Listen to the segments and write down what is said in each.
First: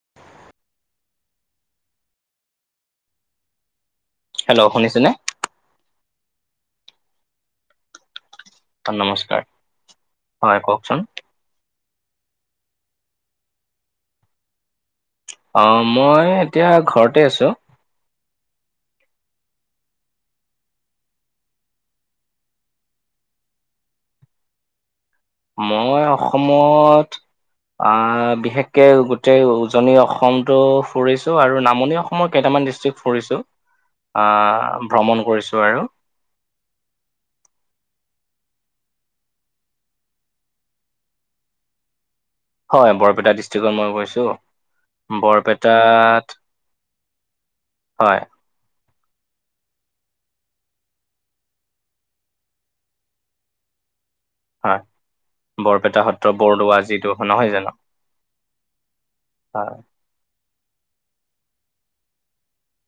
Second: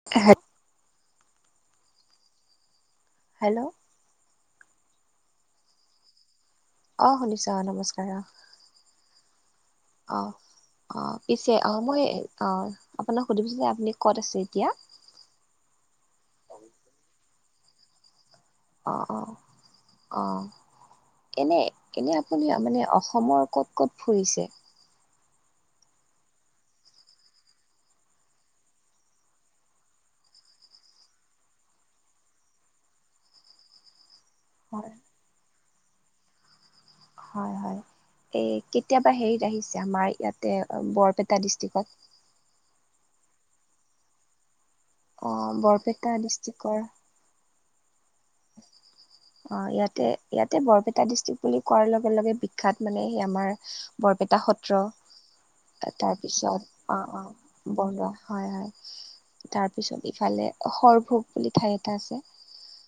[unintelligible] Hello. Hello শুনিছেনে। অ শুনিছোঁ অ নমস্কাৰ অ। নমস্কাৰ অ হয় অ কওঁকচোন। পিছে অঁ মই অ আপোনাক সুধিছিলোঁ যে আপুনি ক'ত আছে এতিয়া। অ মই এতিয়া ঘৰতে আছোঁ। অ, অ, অ। এনে এনেই আপুনি মানে অসমৰ ক'ত, ক'ত ফুৰিছে? মই অসমত। আ বিশেষকে গোটেই উজনি অসমটো ফুৰিছোঁ আৰু নামনি অস মই কেইটামান ডিষ্ট্ৰিক ফুৰিছোঁ, আ', হয় ভ্ৰমণ কৰিছোঁ আৰু। হয়, হয় এই কেতিয়াবা হেৰিত আহিছা, আমাৰ ইয়াতে বৰপেটা ডিষ্ট্ৰিকত। হয়, বৰপেটা ডিষ্ট্ৰিকত মই গৈছোঁ। অ বৰপেটা বৰপেটাত ডিষ্ট্ৰিকৰ হয়। [inaudible] অ', ইয়াতে, ইয়াতে বৰপেটা ডিষ্ট্ৰিকট বুলি কোৱাৰ লগে লগে বিখ্যাত মানে সেই আমাৰ বৰপেটা হয় সত্ৰ বৰপেটা সত্ৰ তাৰপিছত বৰদোৱা যিটো অ', অ', নহয় জানো [unintelligible] হয়, হয় হয় তাৰপিছত ইফালে সৰভোগ বুলি ঠাই এটা আছে।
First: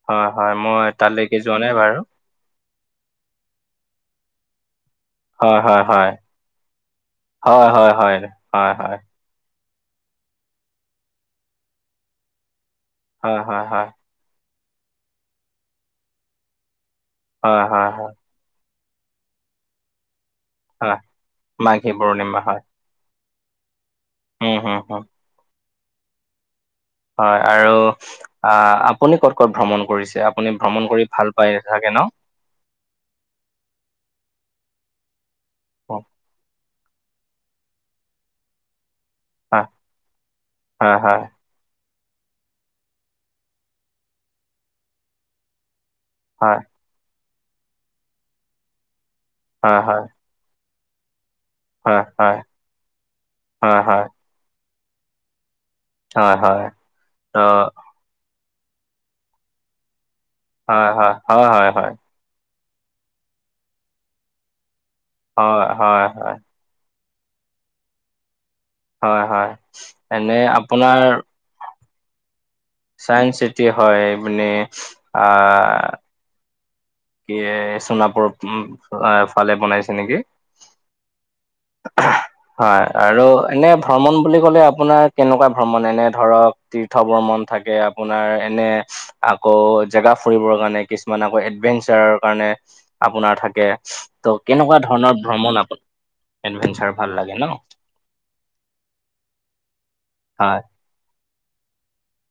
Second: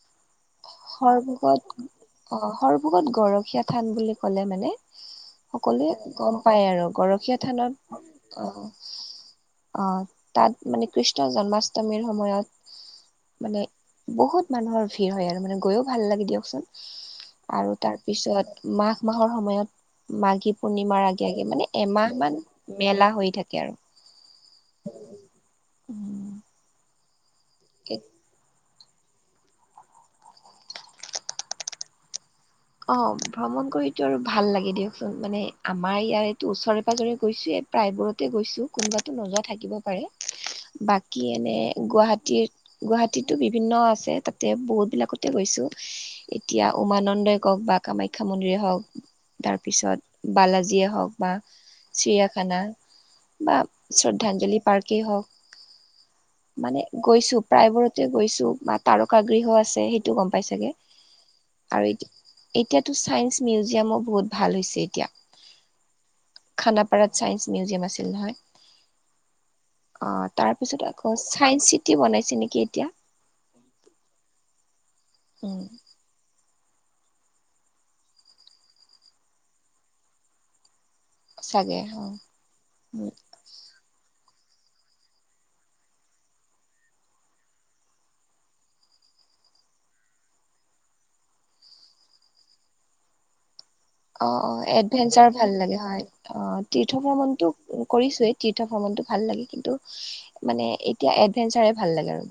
হয়, হয় মই তালৈকে যোৱা সৰভোগত নাই বাৰু। অ', সৰভোগত গৰখীয়া থান বুলি কলে মানে হয় হয় হয় সকলোৱে গম পায় আৰু, গৰখীয়া হয় হয় থানত হয় অ'। হয় হয় অ', তাত মানে কৃষ্ণ জন্মাষ্টমীৰ হয় সময়ত হয় মানে হয় বহুত মানুহৰ ভিৰ হয়, আৰু মানে গৈও ভাল লাগে দিয়কচোন হয় হয় আৰু হয় হয় তাৰপিছত মাঘ মাহৰ সময়ত, মাঘী হয় পূৰ্ণিমাৰ আগে, আগে মানে মাঘী এমাহ মান পূৰ্ণিমা হয়, মেলা হৈ থাকে আৰু। উম [unintelligible] [inaudible] হয়, আৰু আ, আপুনি ক'ত, ক'ত ভ্ৰমণ কৰিছে? আপুনি ভ্ৰমণ কৰি ভাল পাই চাগে ন? অ', ভ্ৰমণ কৰিতো আৰু ভাল লাগে দিয়কচোন, মানে আমাৰ উম, ইয়াৰ এইটো ওচৰ পাজৰে গৈছো এ প্ৰায়বোৰতে গৈছো। কোনোবাটো নোযোৱা হয়, থাকিব পাৰে, হয়, হয়, বাকী এনে গুৱাহাটীত গুৱাহাটীতো বিভিন্ন আছে, তাতে বহুত বিলাকতে গৈছোঁ, হয়, এতিয়া উমানন্দই কওক বা কামাখ্যা মন্দিৰেই হওক, হয়, হয়, তাৰপিছত বালাজীয়ে হওক বা হয়, হয়, চিৰিয়াখানা, বা হয়, হয়, শ্ৰদ্ধাঞ্জলি পাৰ্কেই হওক হয়, হয়, মানে গৈছো ত' প্ৰায়বোৰতে গৈছো, বা তাৰকা গৃহ আছে সেই টো গম পাই চাগে হয়, হয়, হয়, হয়, আৰু হয়, এইটো এতিয়াতো ছাইন্স মিউজিয়ামো বহুত ভাল হৈছে এতিয়া। হয়, হয়, হয়। খানাপাৰাত ছাইেন্স মিউজিয়াম আছিল নহয়। হয়, হয়, অ' এনে তাৰপিছত আপোনাৰ আকৌ চাইন্স চিটি বনাইছে নেকি এতিয়া? চাইন্স চিটি হয়, ইপিনে আ উম, ইয়ে সোণাপুৰৰ উম, আ ফালে বনাইছে নেকি? চাগে অ'। হয়, আৰু এনে ভ্ৰমণ বুলি ক'লে আপোনাৰ কেনেকুৱা ভ্ৰমণ, এনে ধৰক তীৰ্থ ভ্ৰমন থাকে আপোনাৰ এনে আকৌ জেগা ফুৰিবৰ কাৰণে কিছুমান আকৌ এডভেন্স চাৰৰ কাৰণে আপোনাৰ থাকে। ত' অ', অ', কেনেকুৱা ধৰণৰ এডভেঞ্চাৰ ভাল ভ্ৰমণ আপ লাগে হয়। অ', এডভেঞ্চাৰ তীৰ্থ ভাল লাগে ভ্ৰমণটো ন কৰিছোয়েই। তীৰ্থ ভ্ৰমণটো ভাল লাগে, কিন্তু হয় মানে এতিয়া এডভেঞ্চাৰে ভাল লাগে আৰু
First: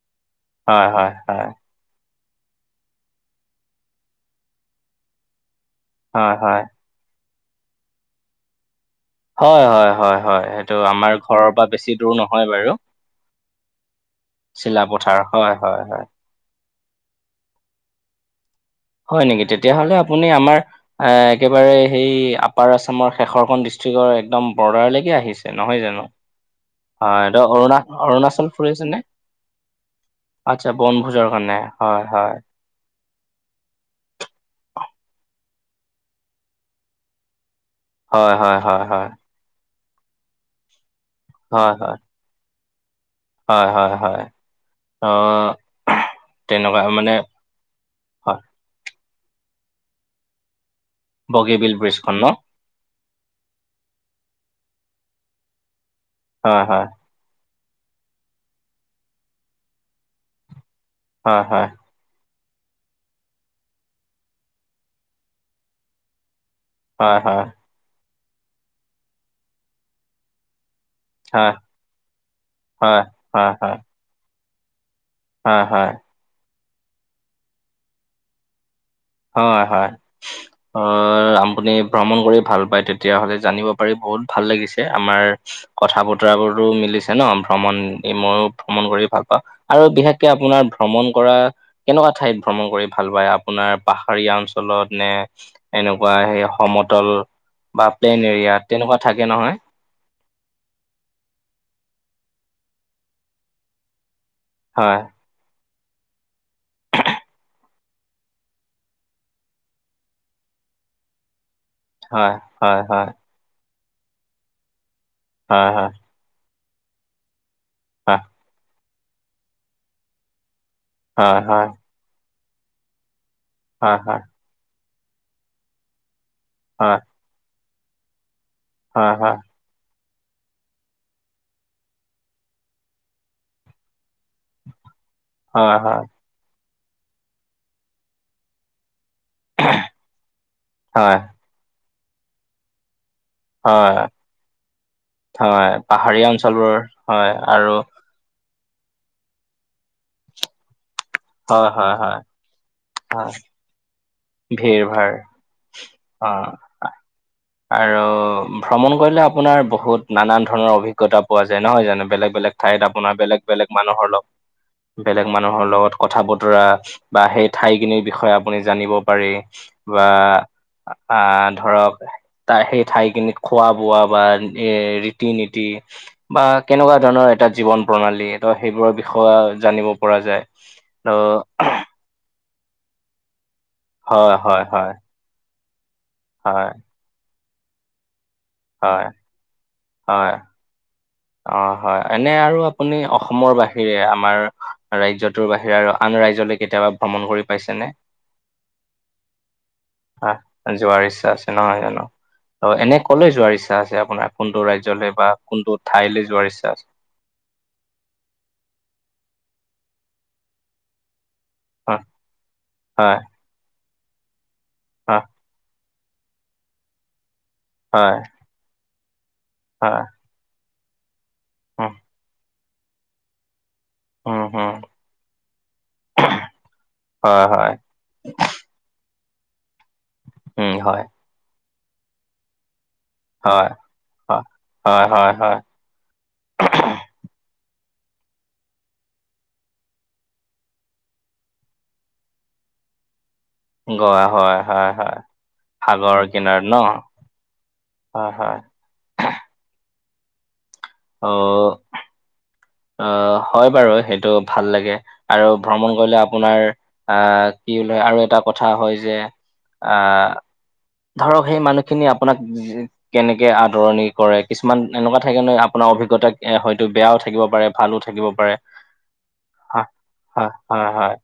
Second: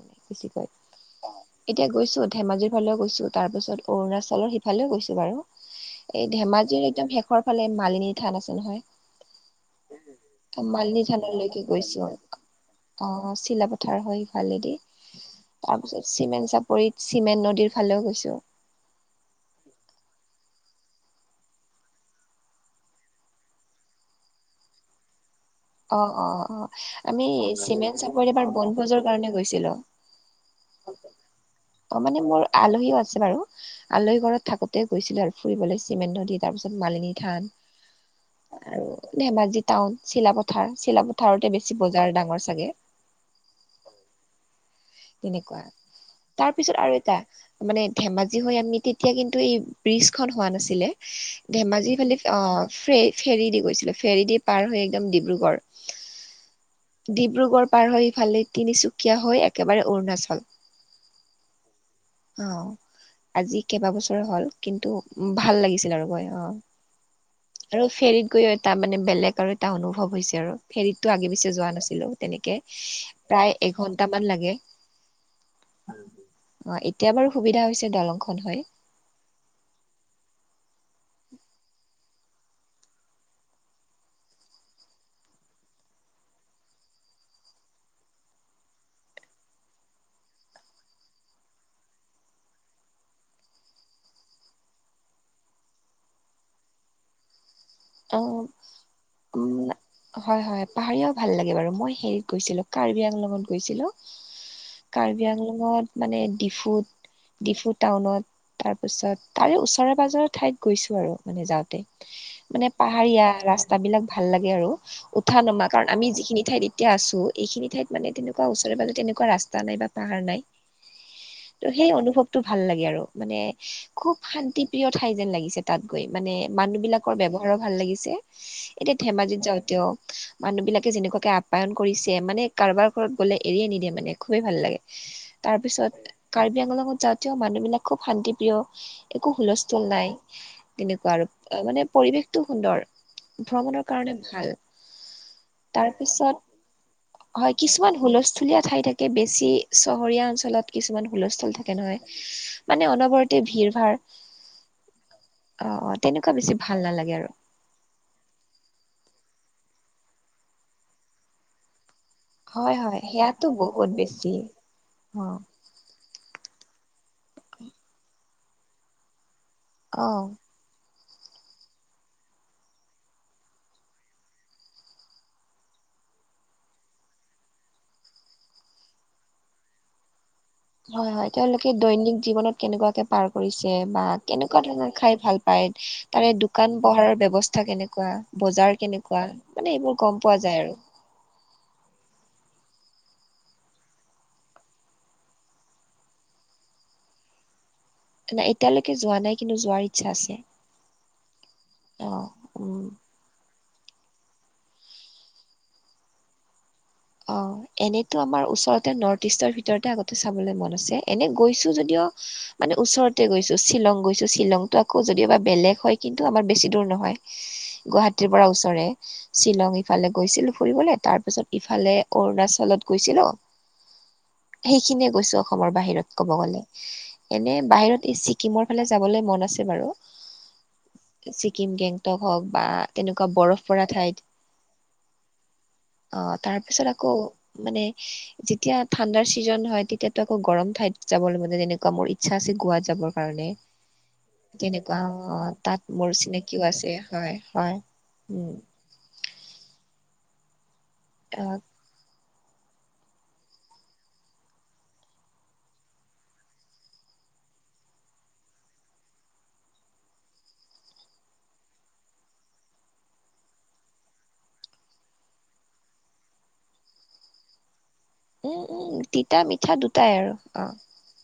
হয় হয় হয় বেছিকৈ। এতিয়া গৈছো, ধেমাজিৰ ফালেও গৈছো, তাৰপাছত অৰুণাচৰ সিফালেও গৈছো বাৰু। এই হয় হয় ধেমাজিৰ একদম শেষৰ ফালে মালিনী থান আছে নহয়। হয়, হয়, হয়, হয়, সেইটো মালিনী আমাৰ ঘৰৰ থানলৈকে পৰা গৈছো। বেছি দূৰ নহয় বাৰু। অ', চিলাপথাৰ হয় ই, চিলাপথাৰ হয় হয় তাৰপিছত হয় চিমেণ চাপ পৰিত চিমেণ্ট নদীৰ ফালেও গৈছো। হয় নেকি, তেতিয়াহলে আপুনি আমাৰ এ একেবাৰে সেই আপাৰ আছামৰ শেষৰখন ডিষ্ট্ৰিক্টৰ একদম বৰ্ডাৰলৈকে আহিছে। নহয় জানো আমি অ', অৰুণা চিমেণ্ট চাপৰিত এবাৰ অৰুণাচল ফুৰিছেনে বনভোজৰ নে? কাৰণে গৈছিলো আচ্ছা বনভোজৰ কাৰণে অ হয়, মানে হয়। মোৰ আলহীও আছে বাৰু আলহী ঘৰত থাকোঁতে গৈছিলে আৰু ফুৰিবলৈ চিমেণ্ট নদী তাৰপিছত মালিনী থান হয় হয় হয় হয় আৰু ধেমাজিত টাউন চিলাপথাৰ চিলাপথাৰতে হয় বেছি হয় বজাৰ ডাঙৰ চাগে হয়, হয়, হয় ত তেনেকুৱা তাৰ পিছত তেনেকুৱা আৰু মানে এটা মানে ধেমাজি হয় হৈ আননি তেতিয়া কিন্তু এই ব্ৰিজ খন হোৱা নাছিলে বগীবিল ধেমাজি ব্ৰিজখন ফালে ন অ', ফ্ৰে ফেৰী দি গৈছিলোঁ ফেৰী দি পাৰ হৈ একদম ডিব্ৰুগড়। হয়, হয়। ডিব্ৰুগড় পাৰ হৈ ইফালে তিনিচুকীয়া হৈ একেবাৰে অৰুণাচল। হয়, হয়। অ'। আজি কেইবা বছৰ হ'ল কিন্তু ভাল লাগিছিল আৰু গৈ অ'। হয়, হয়। আৰু ফেৰীত গৈ এটা মানে বেলেগ আৰু এটা অনুভৱ হৈছে আৰু ফেৰীত তো আগে হয় পিছে যোৱা নাছিলোঁ তেনেকে হয় হয় প্ৰায় হয় একঘন্টা মান লাগিল। হয়, হয়। অ', এতিয়া বাৰু সুবিধা হৈছে দলংখন হয়। হয়, হয়। আহ আপুনি ভ্ৰমণ কৰি ভাল পায় তেতিয়া হ'লে জানিব পাৰি বহুত ভাল লাগিছে আমাৰ কথা বতৰাবোৰো মিলিছে ন ভ্ৰমণ মইও ভ্ৰমণ কৰি ভাল পাওঁ। আৰু বিশেষকে আপোনাৰ ভ্ৰমণ কৰা কেনেকুৱা ঠাইত ভ্ৰমণ কৰি ভাল পায় আপোনাৰ। পাহাৰীয়া অঞ্চলত নে এনেকুৱা সেই সমতল। বা অ প্লেইন এৰিয়া তেনেকুৱা থাকে নহয়। উম হয়, হয় পাহাৰীয়াও ভাল লাগে বাৰু মই হেৰিত গৈছিলোঁ কাৰ্বি আংলত গৈছিলোঁ। হয় কাৰ্বি আংলঙত মানে ডিফুত। ডিফু টাউনত তাৰপিছত তাৰে ওচৰে পাঁজৰে ঠাইত গৈছোঁ আৰু মানে যাওঁতে। হয়, হয়, হয়। এয়া ৰাস্তা বিলাক ভাল লাগে আৰু উঠা নমা হয় কাৰণ হয়। আমি যিখিনি ঠাইত এতিয়া আছোঁ এইখিনি ঠাইত মানে তেনেকুৱা ওচৰে পাজে তেনেকুৱা ৰাস্তা নাই বা পাহাৰ নাই হয় হয় ত' সেই অনুভৱ টো ভাল লাগে আৰু মানে হয় খুব হয় শান্তি প্ৰিয় ঠাই যেন লাগিছিল তাত গৈ মানে মানুহ হয় বিলাকৰ ব্যৱহাৰো ভাল লাগিছে এতিয়া হয় হয় ধেমাজিত যাওঁ তেওঁক মানুহবিলাকে যেনেকুৱাকৈ আপ্যায়ন কৰিছে মানে কাৰোবাৰ ঘৰত গ'লে এৰি নিদিয়ে মানে খুবেই ভাল লাগে হয় তাৰপিছত কাৰ্বি আংলঙত যাওঁতেও মানুহ বিলাক খুব শান্তি প্ৰিয় একো হুলস্থুল নাই তেনেকুৱা হয় আৰু মানে পৰিৱেশটো সুন্দৰ। ভ্ৰমণৰ হয় কাৰণে ভাল। হয় হয় তাৰ পাহাৰীয়া অঞ্চলবোৰ পিছত হয় আৰু কিছুমান হুলস্থুলীয়া ঠাই থাকে। কৈ বেছি চহৰীয়া অঞ্চলত কিছুমান হুলস্থল হয় থাকে হয় হয় নহয় মানে হয় অনবৰতে ভিৰ ভাৰ। অ', ভিৰ ভাৰ অ', তেনেকুৱা বেছি ভাল নালাগে আৰু। আৰু ভ্ৰমণ কৰিলে আপোনাৰ বহুত নানান ধৰণৰ অভিজ্ঞতা পোৱা যায় নহয় জানো বেলেগ? বেলেগ হয় ঠাইত হয় আপোনাৰ বেলেগ, সেয়াতো বেলেগ বহুত মানুহৰ বেছি লগ অ বেলেগ মানুহৰ লগত। কথা বতৰা বা সেই ঠাইখিনিৰ বিষয়ে আপুনি জানিব পাৰি বা অ আ ধৰক ত সেই ঠাই কিনিত খোৱা বোৱা বা এ ৰীতি নীতি বা কেনেকুৱা ধৰণৰ এটা জীৱন প্ৰণালী সেইবোৰৰ বিষয়ে জানিব পৰা যায়। ত হয়, হয় তেওঁলোকে দৈনিক জীৱনত কেনেকুৱাকে পাৰ কৰিছে বা হয় কেনেকুৱা হয় ধৰণৰ হয় খাই ভাল পায় তাৰে হয় দোকান পহাৰৰ ব্যৱস্থা কেনেকুৱা। বজাৰ হয় কেনেকুৱা মানে এইবোৰ গ'ম হয় পোৱা যায় আৰু। অ', হয় এনে আৰু আপুনি অসমৰ বাহিৰে আমাৰ ৰাজ্যটোৰ বাহিৰে আৰু আন ৰাজ্যলে কেতিয়াবা ভ্ৰমণ কৰি পাইছেনে? এতিয়ালৈকে যোৱা নাই কিন্তু যোৱাৰ ইচ্ছা আছে যোৱাৰ ইচ্ছা আছে নহয় জানোঁ। অ উম এনেই সকলোৱে যোৱাৰ ইচ্ছা আছে আপোনাৰ কোনটো ৰাজ্যলৈ বা কোনটো ঠাইলৈ যোৱাৰ ইচ্ছা আছে? অহ, এনেইতো আমাৰ ওচৰতে নৰ্থ ইষ্টৰ ভিতৰতে আগতে চাবলৈ মন আছে। এনেই গৈছো যদিও হয়, মানে হয়, ওচৰতে গৈছোঁ, শ্বিলং গৈছোঁ, শ্বিলংতটো আকৌ হয়, যদিওবা বেলেগ হয়। কিন্তু আমাৰ বেছি দূৰ নহয় হয়, গুৱাহাটীৰ পৰা ওচৰেই। শ্বিলং হয়, ইফালে গৈছিলোঁ ফুৰিবলে, তাৰপিছত উম, ইফালে অৰুণাচলত গৈছিলোঁ। উম, উম, সেইখিনিয়ে গৈছোঁ অসমৰ বাহিৰত ক'ব গ'লে, হয়, এনেই হয়, বাহিৰত এই ছিকিমৰ ফালে যাবলৈ মন আছে বাৰু। উম, হয়, ছিকিম গেংটক হওঁক বা তেনেকুৱা বৰফ হয়, পৰা ঠাইত। হয়। হয়, হয়, হয়, অহ, তাৰপিছত আকৌ মানে যেতিয়া ঠাণ্ডাৰ ছিজন হয় তেতিয়াাতো আকৌ গৰম ঠাইত যাবলৈ মানে তেনেকুৱা মোৰ ইচ্ছা আছে, গোৱাত যাবৰ কাৰণে। গোৱা হয়, হয়, তেনেকুৱা হয়, অহ, তাত মোৰ সাগৰ কিনাৰত চিনাকিও ন? আছে। হয়, হয়, হয়, উম। হয়, অ অহ হয় বাৰু সেইটো ভাল লাগে আৰু ভ্ৰমণ কৰিলে আপোনাৰ অহ, কি আৰু এটা কথা হয় যে আহ ধৰক সেই মানুহখিনি আপোনাক কেনেকে আদৰণি কৰে, কিছুমান এনেকুৱা থাকে ন' আপোনাৰ অভিজ্ঞতা হয়তো বেয়াও থাকিব। পাৰে ভালো থাকিব পাৰে। উম উম তিতা মিঠা হয়, দুটাই আৰু হয়, অ হয়, হয়,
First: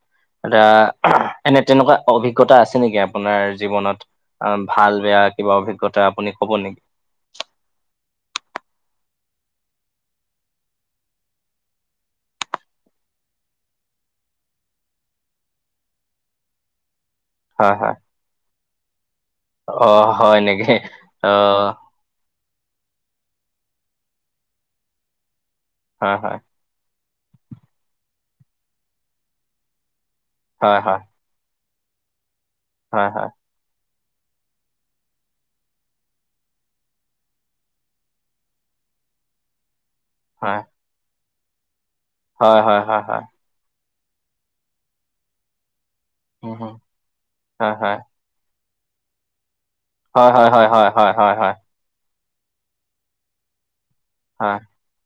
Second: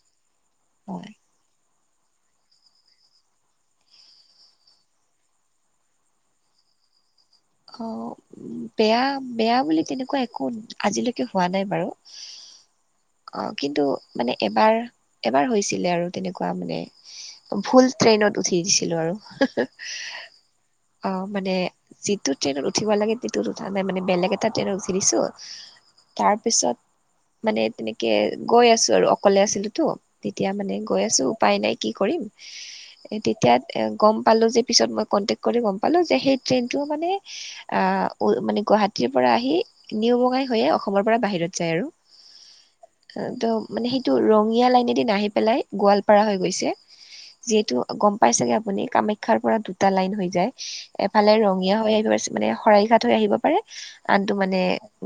এতিয়া হয় এনেই তেনেকুৱা অভিজ্ঞতা আছে নেকি আপোনাৰ জীৱনত? অহ, ভাল বেয়া কিবা অভিজ্ঞতা আপুনি ক'ব নেকি? অহ উম, বেয়া-বেয়া বুলি তেনেকুৱা একো আজিলৈকে হোৱা নাই বাৰু। অহ, কিন্তু মানে এবাৰ-এবাৰ হৈছিলে আৰু তেনেকুৱা মানে। হয় ভুল হয় ট্ৰেইনত উঠি দিছিলোঁ আৰু। অ', হয় নেকি অহ, মানে অ', যিটো ট্ৰেইনত উঠিব লাগে সেইটোত উঠা নাই মানে, বেলেগ এটা ট্ৰেইনত উঠি দিছোঁ। হয় হয় তাৰপিছত মানে তেনেকে গৈ আছোঁ আৰু অকলে আছিলোতো। তেতিয়া মানে হয় হয় গৈ আছোঁ উপায় নাই কি কৰিম। হয় হয় তেতিয়া গম পালোঁ যে, পিছত মই কনটেক্ট কৰি গম পালোঁ যে সেই ট্ৰেইনটো মানে মানে গুৱাহাটীৰ পৰা আহি নিউ বঙাই হয় হৈয়ে অসমৰ পৰা বাহিৰত যায় আৰু। হয় হয় হয় হয় হয়। অহ, ত' মানে সেইটো ৰঙীয়া লাইনে দি নাহি পেলাই গোৱালপাৰা হৈ উম গৈছে, যিহেতু গম পাই চাগে আপুনি কামাখ্যাৰ পৰা দুটা লাইন হৈ যায়, এফালে ৰঙীয়া হৈ আহিব, মানে শৰাই ঘাট হৈ আহিব পাৰে। আনটো মানে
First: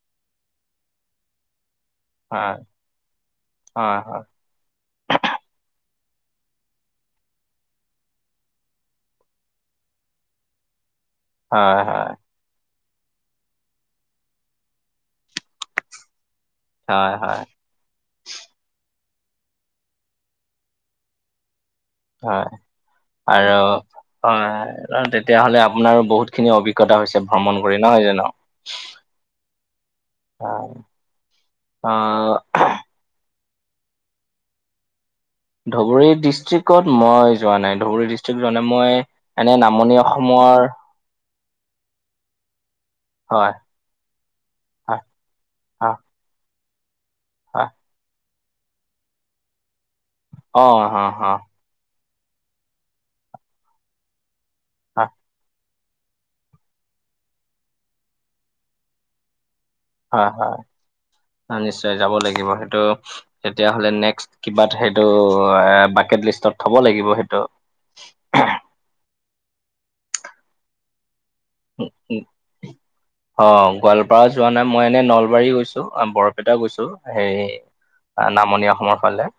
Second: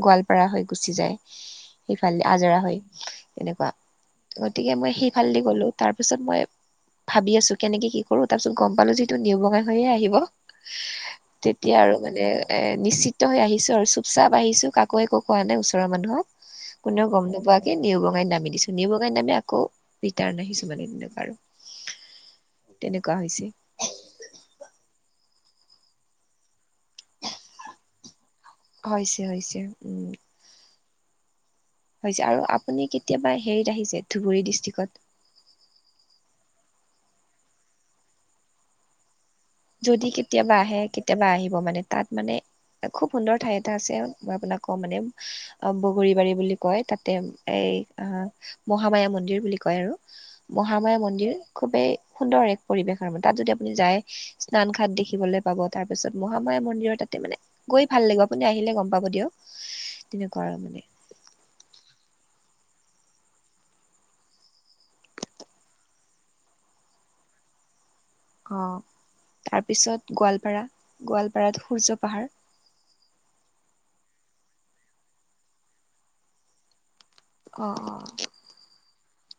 গোৱালপাৰা হৈ গুচি যায়। সিফালেদি আজৰা হৈ, তেনেকুৱা গতিকে মই সিফালেদি গলোঁ তাৰপিছত মই ভাবি আছোঁ কেনেকে কি কৰোঁ। তাৰপিছত গম পালোঁ যিহেতু নিউ বঙাই হৈয়ে আহিব তেতিয়া আৰু মানে এ নিশ্চিত হৈ আহিছোঁ আৰু চুপ-চাপ আহিছোঁ কাকো একো কোৱা নাই ওচৰৰ মানুহক। কোনেও গম নোপোৱাকে। নিউ বঙাইত নামি দিছোঁ, নিউ বঙাই নামি আকৌ ৰিটাৰণ আহিছো মানে তেনেকুৱা আৰু। হয়। তেনেকুৱা হৈছে আৰু হয় কাৰণ তেতিয়াহলে আপোনাৰো বহুতখিনি অভিজ্ঞতা হৈছে ভ্ৰমণ কৰি নহয় জানোঁ। হৈছে, হৈছে, উম। হয়। হৈছে আহ আৰু আপুনি কেতিয়াবা হেৰিত আহিছে ধুবুৰী ডিষ্ট্ৰিক্ট? ধুবুৰী ডিষ্ট্ৰিক্টত মই যোৱা নাই। ধুবুৰী ডিষ্ট্ৰিক্ট যোৱা নাই মই এনেই নামনি যদি কেতিয়াবা অসমৰ আহে কেতিয়াবা আহিব মানে তাত মানে, খুব সুন্দৰ হয় ঠাই এটা আছে। মই আপোনাক কওঁ মানে, হয় এ বগৰীবাৰী বুলি কয় তাতে হয় এ হয়। অহ মহামায়া মন্দিৰ বুলি কয় আৰু অ' হ মহামায়া হ মন্দিৰ খুবেই সুন্দৰ এক পৰিৱেশ আৰু মানে। তাত যদি আপুনি যায় স্নান ঘাট হয় দেখিবলৈ পাব। তাৰপিছত মহামায়া মন্দিৰৰ তাতে মানে গৈ ভাল লাগে, আপুনি আহিলে গম পাব দিয়ক। হয় তেনেকুৱা আৰু হয়, মানে নিশ্চয় যাব লাগিব সেইটো তেতিয়াহ'লে নেক্সট কিবা সেইটো বাকেট লিষ্টত থব লাগিব সেইটো। অ' তাৰপিছত গোৱালপাৰা, গোৱালপাৰাত সূৰ্য পাহাৰ। অ' গোৱালপাৰা যোৱা নাই, মই এনে নলবাৰী গৈছোঁ, বৰপেটা গৈছোঁ। হেৰি অ অ নামনি অসমৰ ফালে।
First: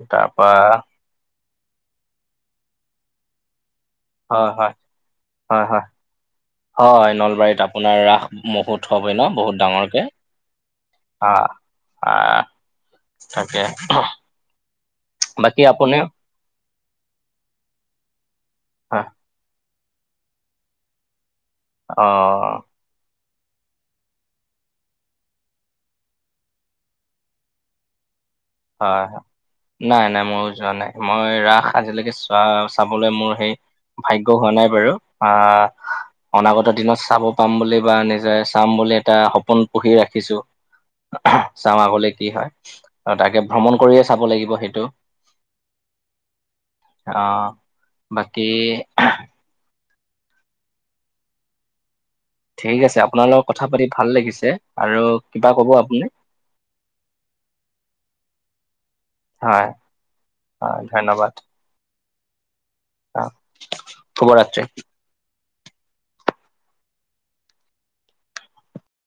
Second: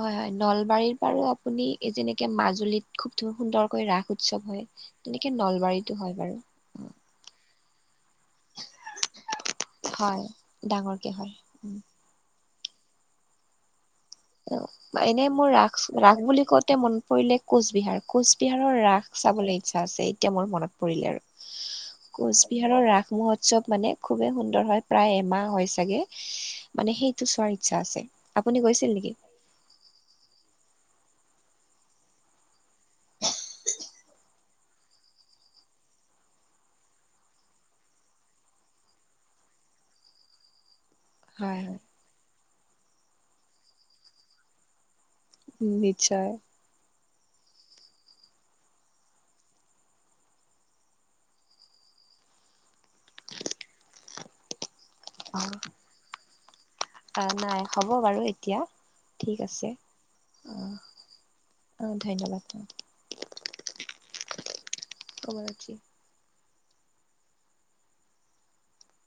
হয় হয়, তাৰপা নলবাৰীৰ বাৰু আপুনি এই যেনেকে মাজুলীত খুব সুন্দৰকৈ ৰাস উঠ উৎসৱ হয় তেনেকে নলবাৰীতো হয় বাৰু। হয় নলবাৰীত আপোনাৰ ৰাস মহুত হয় ন' বহুত ডাঙৰকে। হয় ডাঙৰকে হয়। আ আ, থাকে। অ' এনে মোৰ ৰাস, ৰাস বুলি কওঁতে মন পৰিলে কোচবিহাৰ, কোচবিহাৰৰ অ ৰাস চাবলৈ ইচ্ছা আছে, এতিয়া মোৰ মনত পৰিলে আৰু। অ কোচবিহাৰৰ ৰাস মহোৎসৱ মানে খুবেই সুন্দৰ হয়, প্ৰায় এমাহ হয় চাগে, মানে সেইটো চোৱাৰ ইচ্ছা আছে। আপুনি গৈছিল হয় নেকি? হয়। নাই নাই ময়ো যোৱা নাই। মই ৰাস আজিলৈকে চোৱা চাবলৈ মোৰ সেই ভাগ্য হোৱা নাই বাৰু আ অনাগত দিনত চাব পাম বুলি বা নিজে চাম বুলি এটা সপোন পুহি ৰাখিছোঁ। হয় হয় চাওঁ আগলে কি হয় আৰু তাকে ভ্ৰমণ কৰিয়ে চাব লাগিব সেইটো। উ, নিশ্চয়। অ' বাকী ঠিক আছে আপোনাৰ লগত কথা পাতি ভাল লাগিছে আৰু কিবা ক'ব আপুনি? অ' নাই হ'ব বাৰু এতিয়া, ঠিক হয় আছে অ'। হয় ধন্যবাদ অ' ধন্যবাদ। অ' শুভ ৰাত্ৰি। শুভ ৰাত্ৰি।